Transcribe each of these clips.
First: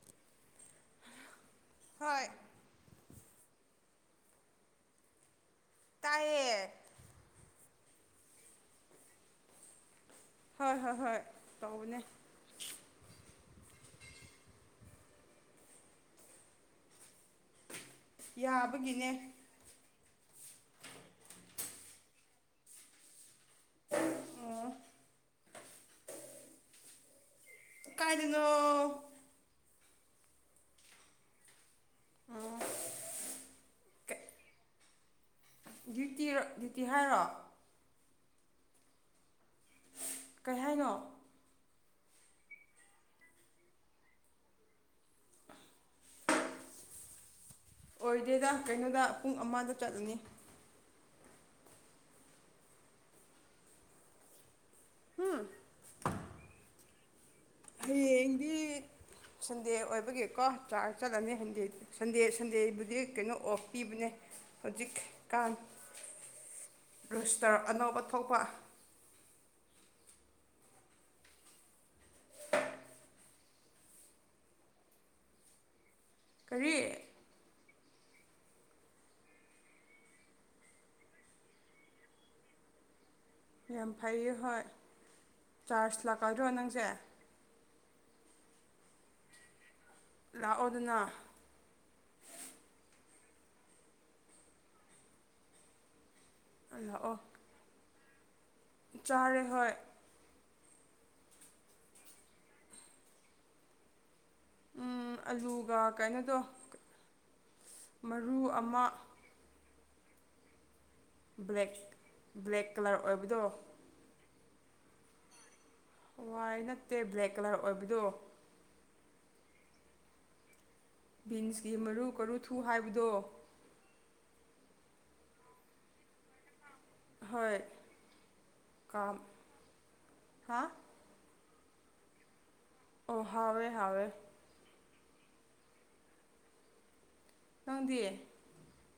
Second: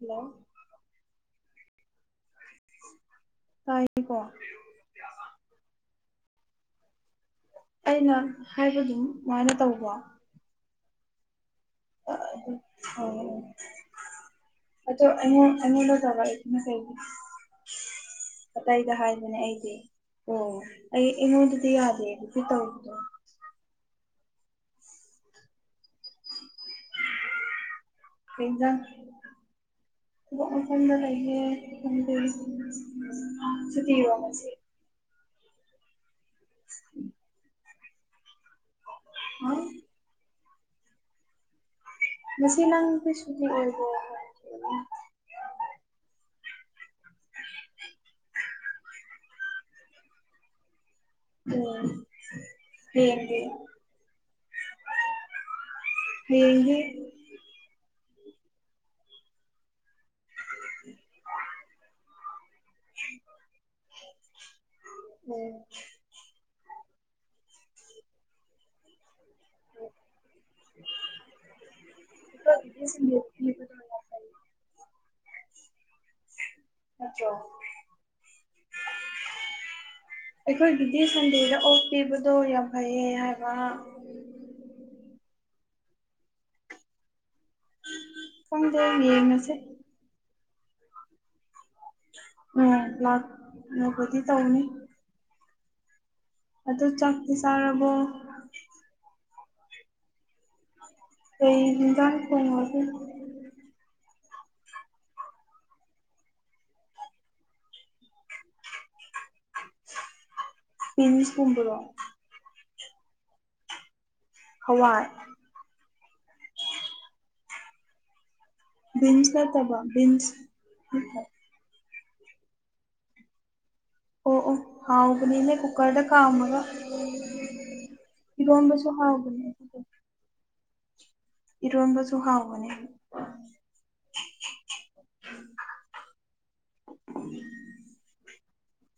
hello ꯍꯣꯏ ꯇꯥꯏꯀꯣ ꯇꯌꯦ ꯑꯩꯅ ꯍꯥꯏꯕꯗꯨꯝ ꯑꯗꯨꯃꯥꯏꯅ ꯇꯧꯕ ꯍꯣꯏ ꯍꯣꯏ ꯍꯣꯏ ꯇꯧꯕꯅꯦ ꯑꯗꯨ ꯍ ꯑꯣ ꯑꯩꯅ ꯑꯩꯅ ꯂꯧ ꯊꯋꯥ ꯏꯅ ꯀꯩ ꯑꯗ ꯌꯥꯕꯒꯤꯅꯦ ꯍꯥꯏꯕꯅꯦ ꯑꯩꯗꯤ ꯑꯣ ꯑꯩ ꯑꯩꯉꯣꯟꯗꯗꯤ ꯌꯥꯗꯦ ꯑꯗꯨꯗꯤ ꯇꯧꯗꯣ ꯑꯣꯝ ꯀꯥꯏꯗꯅꯣ ꯀꯖ ꯊ ꯑꯣꯟ ꯐꯅ ꯂꯩꯥꯏꯦ ꯑꯣ ꯁꯇꯤꯔꯁꯦ ꯗ꯭ꯌꯨꯇꯤ ꯗ꯭ꯌꯨꯇꯤ ꯍꯥꯏꯔꯣ ꯑ ꯀꯩ ꯍꯥꯏꯅꯣ ꯃꯁꯤꯁ ꯅꯪꯗꯤ ꯁꯨꯖꯤ ꯑꯣꯏꯕ ꯍꯥꯏ [inaudible] ꯑꯣꯏꯗꯦꯗ ꯀꯩꯅꯣꯗ ꯄꯨꯡ ꯑꯃꯗ ꯆꯠꯂꯨꯅꯤ ꯎꯝ ꯍ ꯍ ꯍꯥꯝ ꯍ ꯍꯌꯦꯡꯗꯤ ꯁꯟꯗꯦ ꯑꯣꯏꯕꯒꯤꯀꯣ ꯆꯥꯛ ꯆꯠꯂꯅꯤ ꯁꯟꯗꯦꯗꯤ ꯁꯟꯗꯦ ꯁꯟꯗꯦꯕꯨꯗꯤ ꯀꯩꯅꯣ ꯑꯣꯐ ꯄꯤꯕꯅꯦ ꯍꯧꯖꯤꯛꯀꯥꯟ ꯎꯝ ꯔꯨꯁꯇꯔ ꯑꯅꯧꯕ ꯊꯣꯛꯄ [inaudible] ꯀꯔꯤ ꯆꯣ ꯑꯩꯈꯣꯏꯒꯤꯗꯤ ꯁꯟꯗꯦꯗ ꯑꯣꯐ ꯄꯤꯕꯗꯣ ꯌꯥꯝ ꯐꯩꯌꯦ ꯍꯥꯏꯕ ꯌꯥꯝ ꯐꯩꯌꯦ ꯍꯣꯏ ꯆꯥꯔꯖ ꯂꯥꯛꯀꯗ꯭ꯔꯣ ꯅꯪꯁꯦ ꯄꯨꯡꯁ ꯌꯦꯡꯉꯁꯦ ꯂꯥꯛꯑꯣꯗꯨꯅ ꯂꯥꯛꯅꯕꯨꯗꯤ ꯇꯧꯅꯤ ꯑꯗꯨ ꯂꯥꯛꯑꯣ ꯆꯥꯛꯇꯤ ꯆꯥꯔꯕꯣ ꯆꯥꯔꯦ ꯍꯣꯏ ꯑꯩ ꯆꯝ ꯐꯣꯟꯗꯨ ꯑꯂꯨꯒ ꯀꯩꯅꯣꯗꯣ ꯃꯔꯨ ꯑꯃ ꯕ꯭ꯂꯦꯛ ꯕꯤꯟꯁꯀꯨꯝꯕꯔꯣ ꯕ꯭ꯂꯦꯛ ꯀꯂꯔ ꯑꯣꯏꯕꯗꯣ ꯍꯋꯥꯏ ꯋꯥꯏꯠ ꯅꯠꯇꯦ ꯕ꯭ꯂꯦꯛ ꯀꯂꯔ ꯑꯣꯏꯕꯗꯣ ꯕꯤꯟꯁ ꯅꯠꯇꯕ ꯕꯤꯟꯁ ꯄꯤꯟꯁꯀꯤ ꯃꯔꯨ ꯀꯨ ꯔꯨꯊꯨ ꯍꯥꯏꯕꯗꯣ ꯑꯣ ꯑꯣ ꯍꯥꯎ ꯎꯕꯅꯤꯅꯦ ꯀꯨꯀꯔꯗ ꯀꯥꯝꯃꯒ ꯍꯣꯏ ꯏꯔꯣꯟꯕꯁꯨ ꯀꯥꯝ ꯍꯥꯎꯕꯅꯦ ꯍꯥ ꯏꯔꯣꯟꯕꯁꯨ ꯍꯥꯎꯕꯅꯦ ꯑꯣ ꯍꯥꯎꯋꯦ ꯍꯥꯎꯋꯦ ꯅꯪꯗꯤ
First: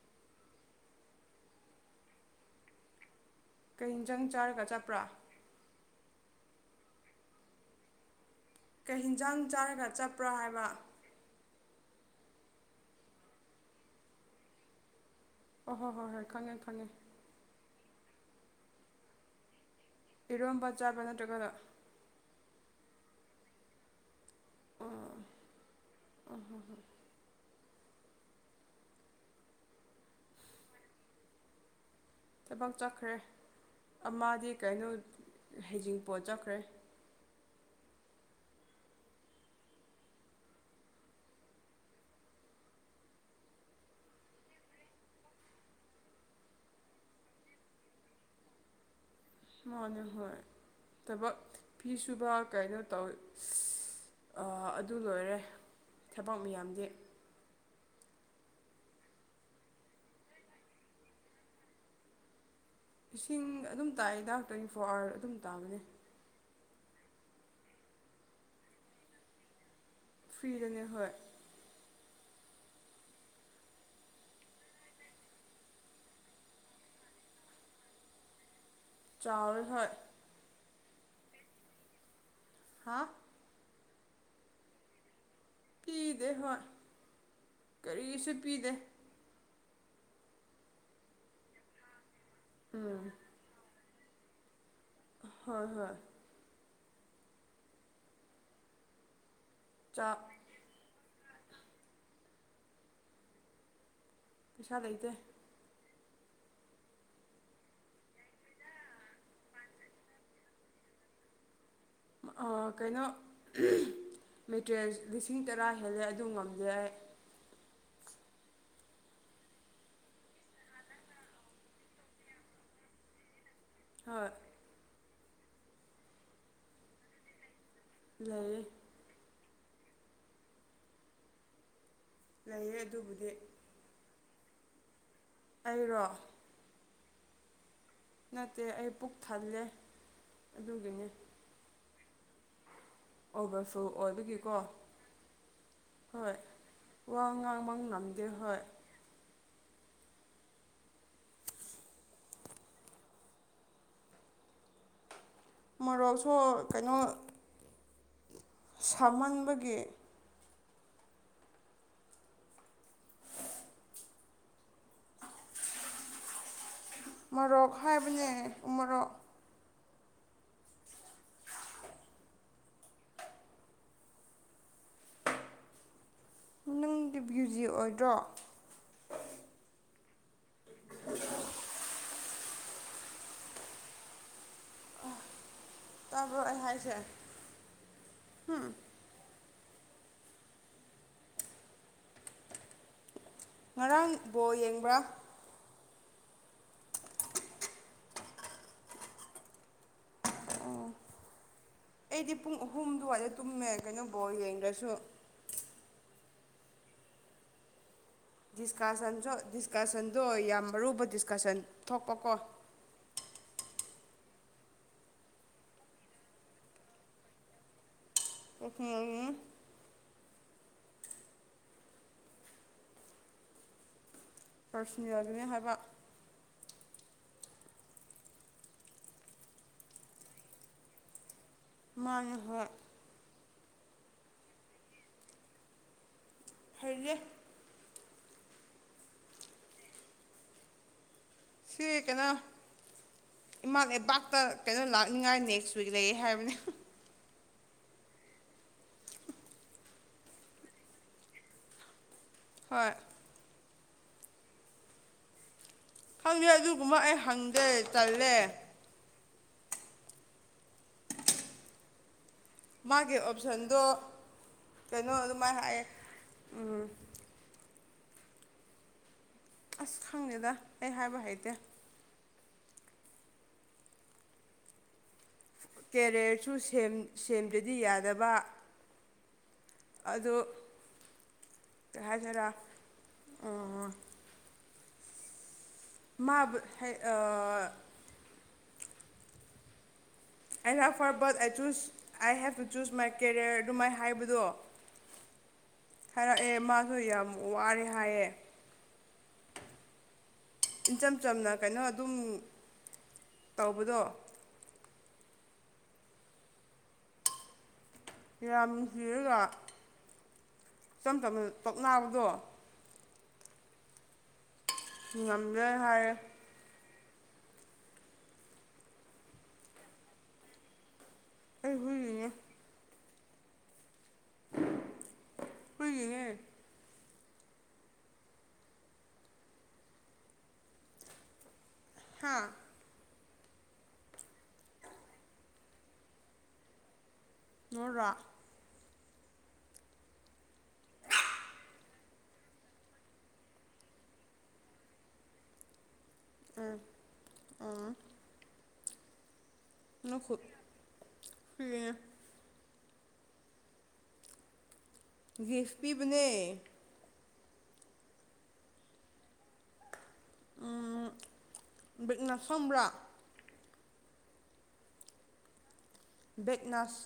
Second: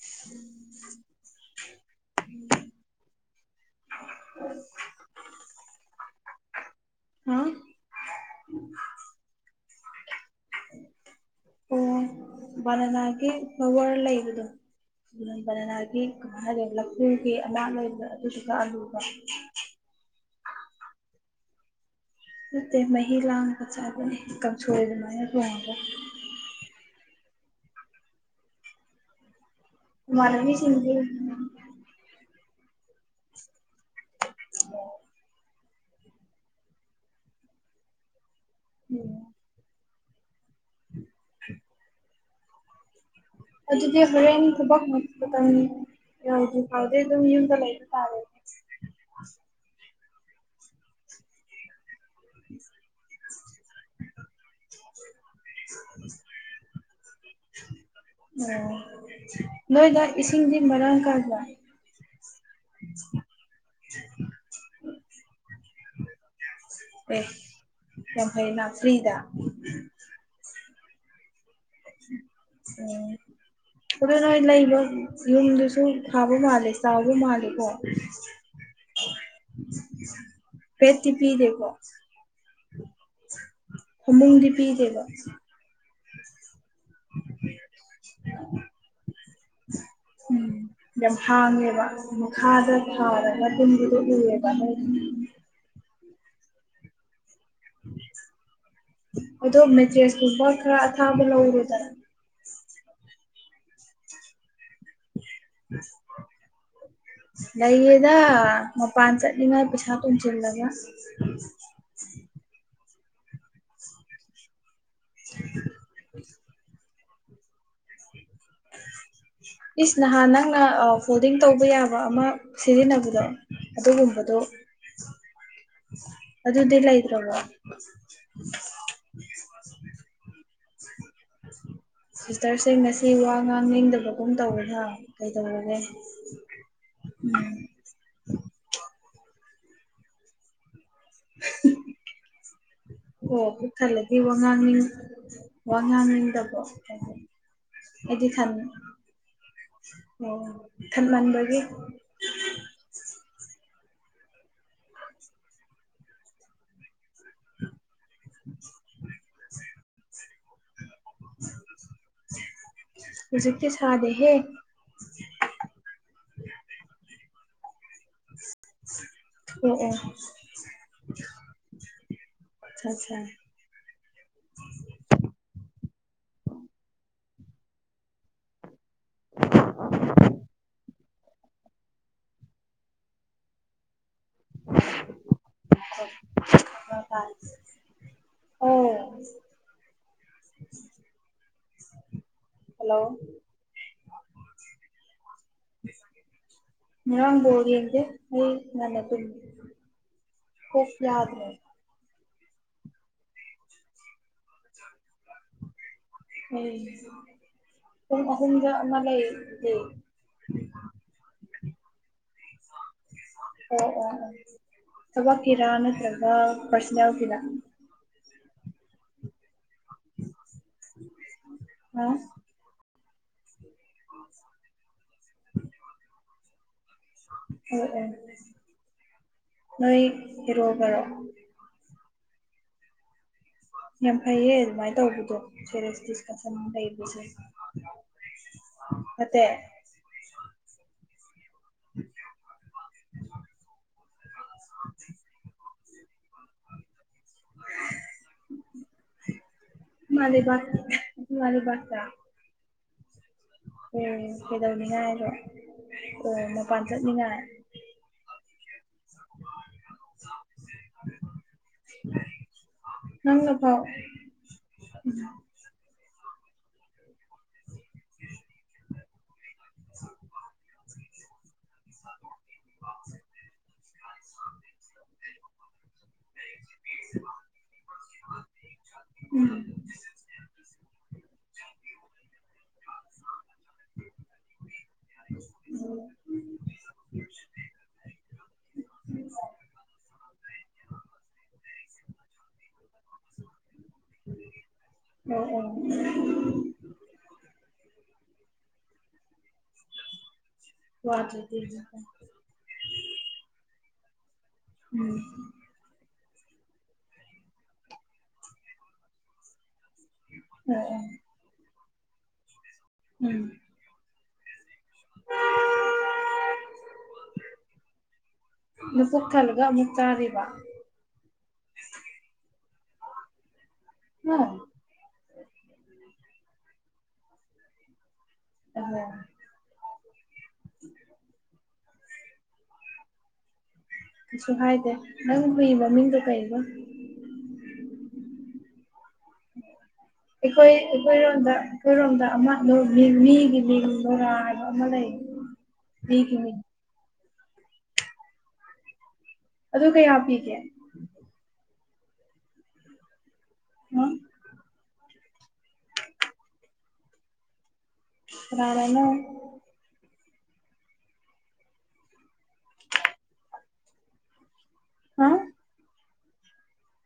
[unintelligible] [unintelligible] ꯀꯩ ꯏꯟꯖꯥꯡ ꯆꯥꯔꯒ ꯆꯠꯄ꯭ꯔꯥ ꯍꯥ ꯀꯩ ꯍꯤꯟꯖꯥꯡ ꯆꯥꯔꯒ ꯆꯠꯄ꯭ꯔꯥ ꯍꯥꯏꯕ ꯑꯣ ꯕꯅꯅꯥꯒꯤ ꯐ꯭ꯂꯋꯥꯔ ꯂꯩꯕꯗꯣ [unintelligible] ꯑꯣ ꯍꯣꯏ ꯕꯅꯅꯥꯒꯤ ꯍꯣꯏ ꯍꯣꯏ ꯈꯪꯉꯦ ꯍꯥꯏꯔ ꯈꯪꯉꯦ ꯂꯄꯨꯒꯤ ꯑꯃꯥ ꯂꯩꯕꯗꯣ ꯑꯗꯨꯗꯨꯒ ꯑꯂꯨꯒ ꯏꯔꯣꯝꯕ ꯆꯥꯕ ꯅꯠꯇ꯭ꯔꯒꯅ ꯅꯠꯇꯦ ꯃꯍꯤ ꯂꯥꯡꯑꯒ ꯆꯥꯕꯅꯦ ꯀꯥꯡꯁꯣꯏ ꯑꯗꯨꯃꯥꯏꯅ ꯂꯣꯡꯉꯒ ꯑꯣ ꯍꯣ ꯍꯣ ꯏꯃꯥꯅꯕꯤ ꯁꯤꯡꯗꯤ ꯊꯕꯛ ꯆꯠꯈ꯭ꯔꯦ ꯑꯃꯗꯤꯗꯤ ꯀꯩꯅꯣ ꯍꯩꯖꯤꯡꯄꯣꯠ ꯆꯠꯈ꯭ꯔꯦ ꯎꯝ ꯑꯗꯨꯗꯤ ꯍꯣꯔꯦꯟ ꯊꯕꯛ [unintelligible] ꯌꯧꯗꯤ ꯐꯥꯎꯗꯩ ꯑꯗꯨꯝ ꯌꯨꯝꯗ ꯂꯩꯕ ꯇꯥꯔꯦ ꯃꯥꯅꯦ ꯍꯣꯏ ꯊꯕꯛ ꯐꯤ ꯁꯨꯕ ꯀꯩꯅꯣ ꯇꯧ ꯑꯗꯨ ꯂꯣꯏꯔꯦ ꯊꯕꯛ ꯃꯤꯌꯥꯝꯗꯤ ꯑꯣ ꯅꯣꯏꯗ ꯏꯁꯤꯡꯗꯤ ꯃꯔꯥꯡ ꯀꯥꯏꯕ꯭ꯔ ꯏꯁꯤꯡ ꯑꯗꯨꯝ ꯇꯥꯏ ꯗꯥꯡꯇ꯭ꯋꯦꯟꯇꯤ ꯐꯣꯔ ꯑꯋꯥꯔ ꯑꯗꯨꯝ ꯇꯥꯕꯅꯦ ꯑꯦ ꯌꯥꯝ ꯐꯩꯅ ꯐ꯭ꯔꯤꯗ ꯐ꯭ꯔꯤꯗꯅꯦ ꯍꯣꯏ ꯑꯣ ꯑꯗꯨ ꯅꯣꯏ ꯂꯩꯕ ꯌꯨꯝꯗꯨꯁꯨ ꯐꯥꯕ ꯃꯥꯜꯂꯦ ꯆꯥꯎꯕ ꯃꯥꯜꯂꯦꯀꯣ ꯆꯥꯎꯋꯦ ꯍꯣꯏ [unintelligible] ꯇꯤ ꯄꯤꯗꯦꯀꯣ ꯍꯥ ꯐꯃꯨꯡꯗꯤ ꯄꯤꯗꯦꯕ ꯄꯤꯗꯦ ꯍꯣꯏ ꯀꯔꯤꯁꯨ ꯄꯤꯗꯦ ꯎꯝ ꯌꯥꯝ ꯍꯥꯡꯉꯦꯕ ꯊꯥꯗ ꯎꯝ ꯊꯥꯔꯒ ꯇꯨꯝꯕꯗꯨ ꯎꯑꯦꯕ ꯍꯣꯏ ꯍꯣꯏ ꯑꯣꯗꯣ ꯆꯥꯛ ꯃꯦꯇ꯭ꯔꯦꯁꯇꯩ ꯈꯔ ꯊꯥꯕ ꯂꯧꯔꯣꯗꯅ ꯄꯩꯁꯥ ꯂꯩꯇꯦ [unintelligible] ꯂꯩꯌꯦꯗ ꯃꯄꯥꯟ ꯆꯠꯂꯤꯉꯥꯏ ꯄꯩꯁꯥ ꯇꯨꯝꯁꯤꯜꯂꯒ ꯑ ꯀꯩꯅꯣ [unintelligible] ꯃꯦꯇꯔꯤꯌꯦꯜ ꯂꯤꯁꯤꯡ ꯇꯔꯥ ꯍꯦꯜꯂꯦ ꯑꯗꯨ ꯉꯝꯗꯦ ꯑꯩ ꯏꯁ ꯅꯍꯥꯟ ꯅꯪꯅ ꯑ ꯐꯣꯜꯗꯤꯡ ꯇꯧꯕ ꯌꯥꯕ ꯑꯃ ꯁꯤꯖꯤꯟꯅꯕꯗꯣ ꯍꯣꯏ ꯑꯗꯨꯒꯨꯝꯕꯗꯣ ꯑꯗꯨꯗꯤ ꯂꯩꯇ꯭ꯔꯕꯣ ꯂꯩꯔꯦ ꯁꯤꯁꯇꯔꯁꯦ ꯂꯩꯌꯦ ꯉꯁꯤꯁꯦ ꯑꯗꯨꯕꯨꯗꯤ ꯋꯥ ꯉꯥꯡꯅꯤꯡꯗꯕꯒꯨꯝ ꯇꯧꯏꯗ ꯀꯩꯗꯧꯔꯒꯦ ꯑꯩꯔꯣ [unintelligible] ꯅꯠꯇꯦ ꯑꯩ ꯄꯨꯛ ꯊꯜꯂꯦ ꯑꯗꯨꯒꯤꯅꯤ [unintelligible] ꯑꯣ ꯄꯨꯛ ꯑꯣꯚꯔꯐꯨꯜ ꯊꯜꯂꯗꯤ ꯑꯣꯏꯕꯒꯤꯀꯣ ꯋꯥꯉꯥꯡ ꯅꯤꯡ ꯍꯣꯏ ꯋꯥꯉꯥꯡꯅꯤꯗꯕ꯭ꯔꯣ ꯑꯣ ꯑꯣ ꯋꯥ ꯉꯥꯡꯕ ꯉꯝꯗꯦ ꯑ ꯩꯗꯤ ꯊꯟ [inaudible] ꯑꯣ ꯊꯟꯃꯟꯕꯒꯤ ꯃꯣꯔꯣꯛꯁꯣ ꯀꯩꯅꯣ ꯁꯥꯃꯟꯕꯒꯤ ꯍꯧꯖꯤꯛ ꯇꯤ ꯁꯥꯗꯦꯍꯦ ꯃꯣꯔꯣꯛ ꯍꯥꯏꯕꯅꯦ ꯎꯃꯣꯔꯣꯛ ꯑꯣ ꯑꯣ [unintelligible] ꯑꯆꯥ ꯆꯥ ꯅꯪꯗꯤ ꯕ꯭ꯌꯨꯖꯤ ꯑꯣꯏꯗ꯭ꯔꯣ [unintelligible] ꯇꯥꯕ꯭ꯔꯣ ꯑꯩ ꯍꯥꯏꯁꯦ [unintelligible] ꯑꯣ ꯍꯜꯂꯣ ꯉꯔꯥꯡ ꯕꯣꯜ ꯌꯦꯡꯕ꯭ꯔꯥ ꯉꯔꯥꯡ ꯕꯣꯜ ꯌꯦꯡꯗꯦ ꯑꯩ ꯉꯟꯅ ꯇꯨꯝꯃꯦ ꯑꯣ ꯀꯣꯛ ꯌꯥꯗ꯭ꯔꯦ ꯑꯩꯗꯤ ꯄꯨꯡ ꯑꯍꯨꯝ ꯗꯨꯋꯥꯏꯗ ꯇꯨꯝꯃꯦ ꯀꯩꯅꯣ ꯕꯣꯜ ꯌꯦꯡꯗ꯭ꯔꯁꯨ ꯑꯩ [unintelligible] ꯑꯃ ꯂꯩꯌꯦ ꯗꯤꯁꯀꯥꯁꯟꯁꯨ ꯗꯤꯁꯀꯁꯟꯗꯣ ꯌꯥꯝ ꯑꯔꯨꯕ ꯗꯤꯁꯀꯁꯟ ꯊꯣꯛꯄꯀꯣ ꯑꯣ ꯑꯣ ꯑꯣ ꯊꯕꯛꯀꯤꯔꯥ ꯅꯠꯇ꯭ꯔꯒ ꯄꯔꯁꯅꯦꯜ ꯒꯤꯔꯥ [unintelligible] [unintelligible] [unintelligible] ꯄꯔꯁꯅꯦꯜꯒꯤꯅꯦ ꯍꯥꯏꯕ ꯑꯣ ꯑꯣ ꯅꯣꯏ ꯍꯦꯔꯣꯒꯔꯣ ꯃꯥꯅꯦ ꯍꯣꯏ ꯌꯥꯝ ꯐꯩꯌꯦ ꯑꯗꯨꯃꯥꯏꯅ ꯇꯧꯕꯗꯣ ꯁꯦꯔꯤꯌꯁ ꯗꯤꯁꯀꯁꯟ ꯍꯩꯔꯦ ꯂꯩꯕꯁꯦ ꯐꯠꯇꯦ ꯁꯤ ꯀꯩꯅꯣ ꯏꯃꯥ ꯂꯩꯕꯥꯛꯇ ꯀꯩꯅꯣ ꯂꯥꯛꯅꯤꯡꯉꯥꯏ ꯅꯦꯛꯁ [unintelligible] ꯅꯩꯌꯦ ꯍꯥꯏꯕꯅꯦ ꯏꯃꯥꯂꯩꯕꯥꯛꯇꯤ ꯏꯃꯥꯂꯩꯕꯥꯛꯇ ꯍꯣꯏ ꯎꯝ ꯀꯩꯗꯧꯅꯤꯡꯉꯥꯏꯔꯣ ꯈꯪꯗꯦ ꯑꯣ ꯃꯄꯥꯟ ꯑꯗꯨꯒꯨꯝꯕ ꯑꯩ ꯆꯠꯅꯤꯡꯉꯥꯏ ꯍꯪꯗꯦ ꯇꯜꯂꯦ [unintelligible] ꯃꯥꯒꯤ ꯅꯪꯅ ꯐꯥꯎ ꯑꯣꯞꯁꯟꯗꯣ ꯀꯩꯅꯣ ꯑꯗꯨꯃꯥꯏꯅ ꯍꯥꯏꯌꯦ ꯎꯝ ꯑꯁ ꯈꯪꯗꯦꯗ ꯑꯩ ꯍꯥꯏꯕ ꯍꯩꯇꯦ [unintelligible] ꯀꯦꯔꯤꯌꯔꯁꯨ ꯁꯦꯝ ꯁꯦꯝꯗ꯭ꯔꯗꯤ ꯌꯥꯗꯕ ꯎꯝ ꯑꯗꯨ ꯀꯩ ꯍꯥꯏꯁꯦꯔꯥ ꯑꯣ ꯃꯥꯕꯨ ꯍꯩ ꯑꯥ I love her but I choose I have to choose my career ꯑꯗꯨꯃꯥꯏ ꯍꯥꯏ__ ꯕꯗꯣ ꯑꯣ ꯑꯣ ꯍꯥꯏꯔꯛꯑꯦ ꯃꯥꯁꯨ ꯌꯥꯝ ꯋꯥꯔꯦ ꯍꯥꯏꯌꯦ ꯏꯆꯝ ꯆꯝꯅ ꯋꯥꯗ꯭ꯔꯗꯤ ꯀꯩꯅꯣ ꯑꯗꯨꯝ ꯇꯧꯕꯗꯣ ꯎꯝ ꯌꯥꯝ ꯅꯨꯡꯁꯤꯔꯒ ꯑꯣ ꯑꯣ ꯏꯆꯝ ꯆꯝꯅ ꯇꯣꯛꯅꯕꯗꯣ ꯎꯝ ꯉꯝꯅꯤ ꯍꯥꯏꯔꯦ ꯅꯄꯨꯛ ꯊꯜꯂꯒ ꯑꯃꯨꯛ ꯆꯥꯔꯤꯕ [unintelligible] ꯎꯝ ꯀꯅꯦꯦ ꯎꯝ ꯍꯥꯥ ꯀꯩꯁꯨ ꯍꯥꯏꯗꯦ ꯅꯪ ꯍꯨꯏ ꯃ ꯃꯤꯡꯗꯣ ꯀꯩꯅꯣ ꯃꯦꯔ ꯑꯩꯈꯣꯏ ꯑꯩꯈꯣꯏꯔꯣꯝꯗ ꯑꯩꯈꯣꯏꯔꯣꯝꯗ ꯑꯃ ꯃꯤꯒꯤ ꯃꯤꯡ ꯣꯔꯥ ꯍꯥꯏꯕ ꯑꯃ ꯂꯩ ꯍ ꯑ ꯑꯥ ꯑꯗꯨ ꯀꯌꯥ ꯅꯨꯈꯨꯠ ꯄꯤꯒꯦ ꯎꯝ ꯦꯁꯄꯤꯕꯅꯦ ꯔꯅꯅ ꯕꯤꯒꯅꯁꯝ꯭ꯔꯥ ꯍꯥ ꯕꯦꯦꯛꯅꯥꯁ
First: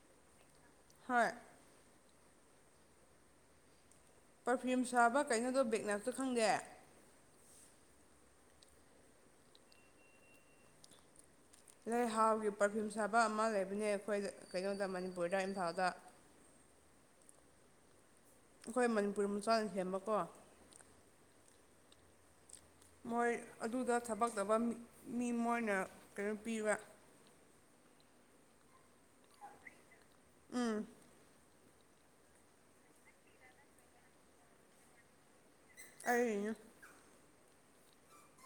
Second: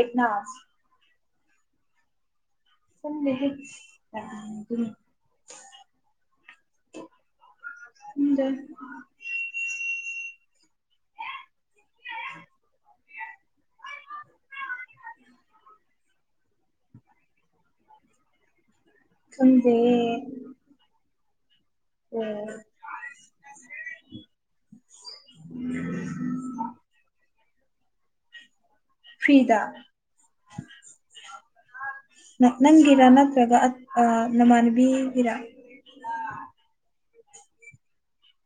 ꯦꯘꯅꯥꯁ ꯍꯣꯏ ꯆꯗꯤ ꯄꯔꯐ꯭ꯌꯨꯝ ꯁꯥꯕ ꯀꯩꯅꯣꯗꯣ ꯕꯦꯛꯅꯞꯇ ꯈꯪꯗꯦ ꯗꯦ ꯅ ꯍꯥꯎꯒꯤ ꯄꯔꯐ꯭ꯌꯨꯝ ꯁꯥꯕ ꯑꯃ ꯂꯩꯕꯅꯦ ꯑꯩꯈꯣꯏꯗ ꯀꯩꯅꯣꯗ ꯃꯅꯤꯄꯨꯔꯗ ꯏꯝꯐꯥꯜꯗ ꯑꯩꯈꯣꯏ ꯃꯅꯤꯄꯨꯔꯤ ꯃꯆꯥꯅ ꯍ ꯈꯪꯗꯦ ꯁꯦꯝꯕꯀꯣ ꯎꯝ ꯃꯣꯏ ꯑꯗꯨꯗ ꯊꯕꯛꯇꯕ ꯃꯤ ꯃꯣꯏꯅ ꯀꯩꯅꯣ ꯄꯤꯕ ꯐꯤꯗ ꯎꯝ ꯅꯪꯒꯤꯤꯔ ꯅꯠꯇ꯭ꯔꯒ ꯑ ꯑ ꯅꯃꯥꯥꯟꯕꯤ ꯒꯤꯤꯔꯥ ꯑ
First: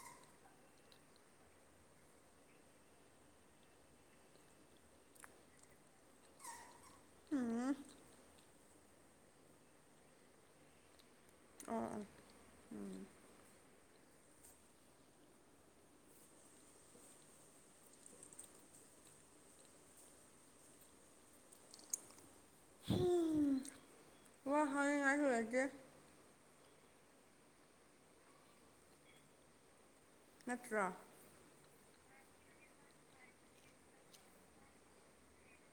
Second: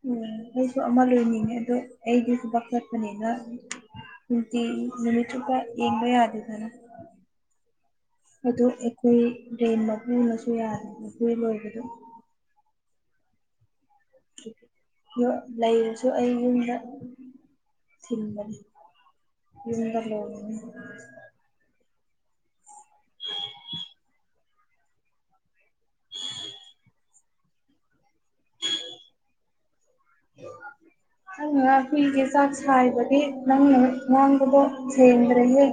ꯎ ꯑꯩꯁꯨ ꯑꯃ ꯂꯣꯏꯅꯤꯡꯉꯦ ꯑꯗꯣ ꯑꯩꯗꯤꯁꯨꯕꯥꯛ ꯆꯠꯄꯅꯤꯅ ꯅꯨꯡꯇꯤ ꯅꯨꯃꯤꯠ ꯆꯨꯞꯄ ꯌꯦ ꯦ ꯍꯥꯏꯗꯤ ꯊꯅ ꯎꯝ ꯑꯗꯣ ꯑꯩꯈꯣꯏ ꯗ꯭ꯔꯦꯟ ꯃꯄꯨꯅꯁꯨ ꯌꯥꯔꯦ ꯃꯄꯨ ꯑꯣ ꯂꯣꯏꯕꯗꯣ ꯑꯣ ꯎꯝ ꯌ ꯂꯩꯔꯁꯨ ꯑꯩ ꯌꯨꯝꯗ ꯊꯤꯟꯕꯅꯤ ꯂ ꯋꯥ ꯍ ꯍꯥꯏꯨ ꯑꯩꯒꯦ ꯅꯠꯇ꯭ꯔꯥ ꯅꯪꯅ ꯐꯏꯒꯤ ꯆꯥꯛ ꯁꯥꯏꯕꯒꯤ ꯅꯪꯅ ꯉꯥꯡꯕꯗꯣ ꯆꯦꯟꯗ꯭ꯔꯦꯍꯦ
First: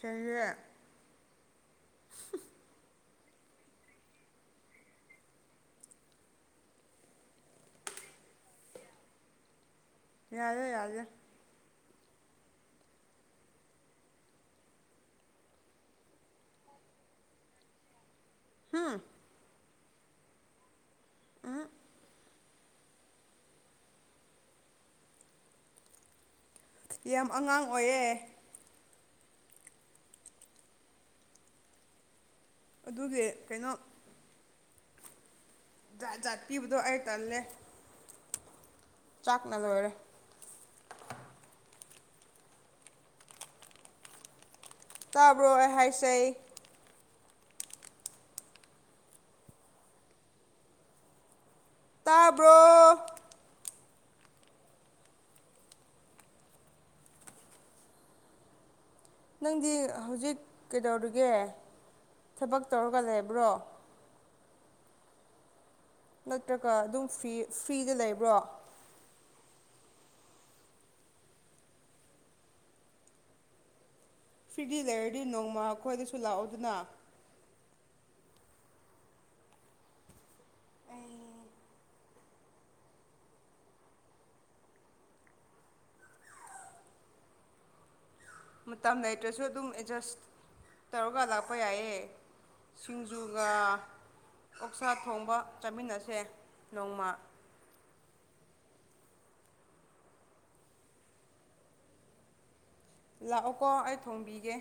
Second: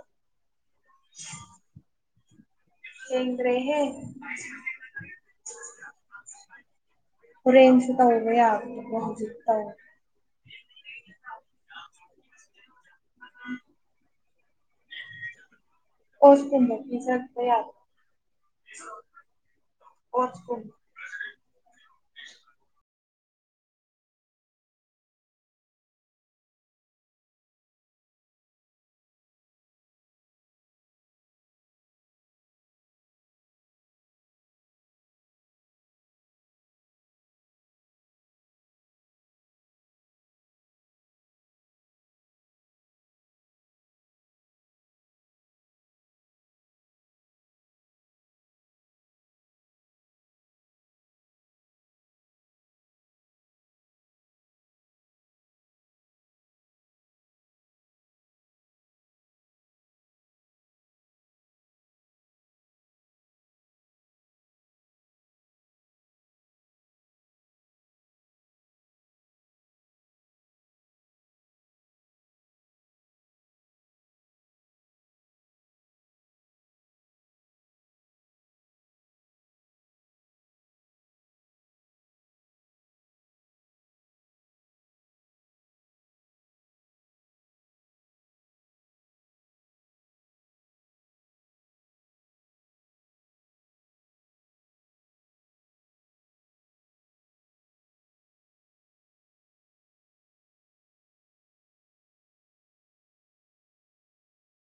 ꯆꯦ [inaudible] ꯍꯡ꯭ꯔꯦ ꯍꯦ ꯍꯣꯔꯦꯟꯁꯨ ꯇꯧꯕ ꯌꯥꯒꯕ ꯍꯧꯖꯤꯛ ꯇꯧ ꯌꯥꯔꯦ ꯌꯥꯏꯔꯦ ꯑ ꯑꯣꯁꯀꯨꯝꯕ ꯄꯤꯖꯥꯄ ꯍꯨꯝ ꯌꯥꯔꯀꯨꯝ ꯑ ꯌꯥꯝ ꯑꯉꯥꯡ ꯑꯣꯏꯌꯦꯦ ꯑꯗꯨꯒꯤ ꯀꯩꯅꯣ ꯖꯥꯠ ꯖꯥꯠ ꯄꯤꯕꯗꯣ ꯑꯩ ꯇꯜꯂꯦ ꯆꯥꯛꯅ ꯂꯣꯏꯔꯦ ꯇꯥꯕ꯭ꯔꯣꯏ ꯍꯥꯏꯖꯩ ꯇꯥꯕ꯭ꯔꯣ ꯅꯪꯗꯤ ꯍꯧꯖꯤꯛ ꯀꯩꯗꯧꯔꯤꯒꯦ ꯊꯕꯛ ꯇꯧꯔꯒ ꯂꯩꯕ꯭ꯔꯣ ꯅꯠꯇ꯭ꯔꯒ ꯑꯗꯨꯝ ꯐ꯭ꯔꯤ ꯐ꯭ꯔꯤꯗ ꯂꯩꯕ꯭ꯔꯣ ꯐ꯭ꯔꯤꯒꯤ ꯂꯦꯌꯔꯗꯤ ꯅꯣꯡꯃ ꯑꯩꯈꯣꯏꯗꯁꯨ ꯂꯥꯛꯑꯣ ꯑꯗꯨꯅ ꯑꯩ ꯃꯇꯝ ꯂꯩꯇ꯭ꯔꯁꯨ ꯑꯗꯨꯝ ꯑꯦꯠꯖꯁ ꯇꯧꯔꯒ ꯂꯥꯛꯄ ꯌꯥꯏꯌꯦ ꯁꯤꯡꯖꯨꯒ ꯑꯣꯛꯁꯥ ꯊꯣꯡꯕ ꯆꯥꯃꯤꯟꯅꯁꯦ ꯅꯣꯡꯃ ꯂꯥꯛꯑꯣꯀꯣ ꯑꯩ ꯊꯣꯡꯕꯤꯒꯦ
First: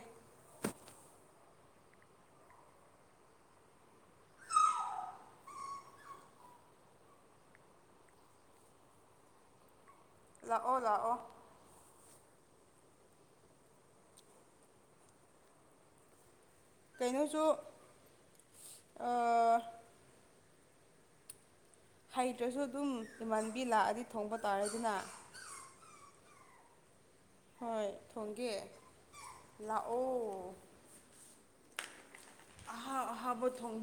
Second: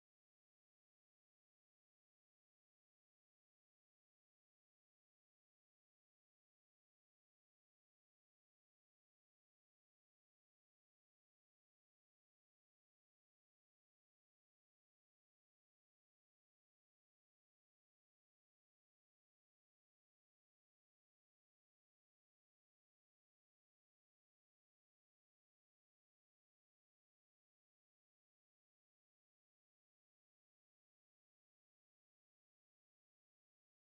ꯂꯥꯛꯑꯣ ꯂꯥꯛꯑꯣ ꯀꯥꯏꯅꯣꯖꯣ ꯍꯩꯇ꯭ꯔꯁꯨ ꯑꯗꯨꯝ ꯏꯃꯥꯟꯕꯤ ꯂꯥꯛꯑꯗꯤ ꯊꯣꯡꯕ ꯇꯥꯔꯗꯤꯅ ꯍꯣꯏ ꯊꯣꯡꯒꯦ ꯂꯥꯛꯑꯣ ꯑꯍꯥꯎ ꯑꯍꯕ ꯊꯣꯡ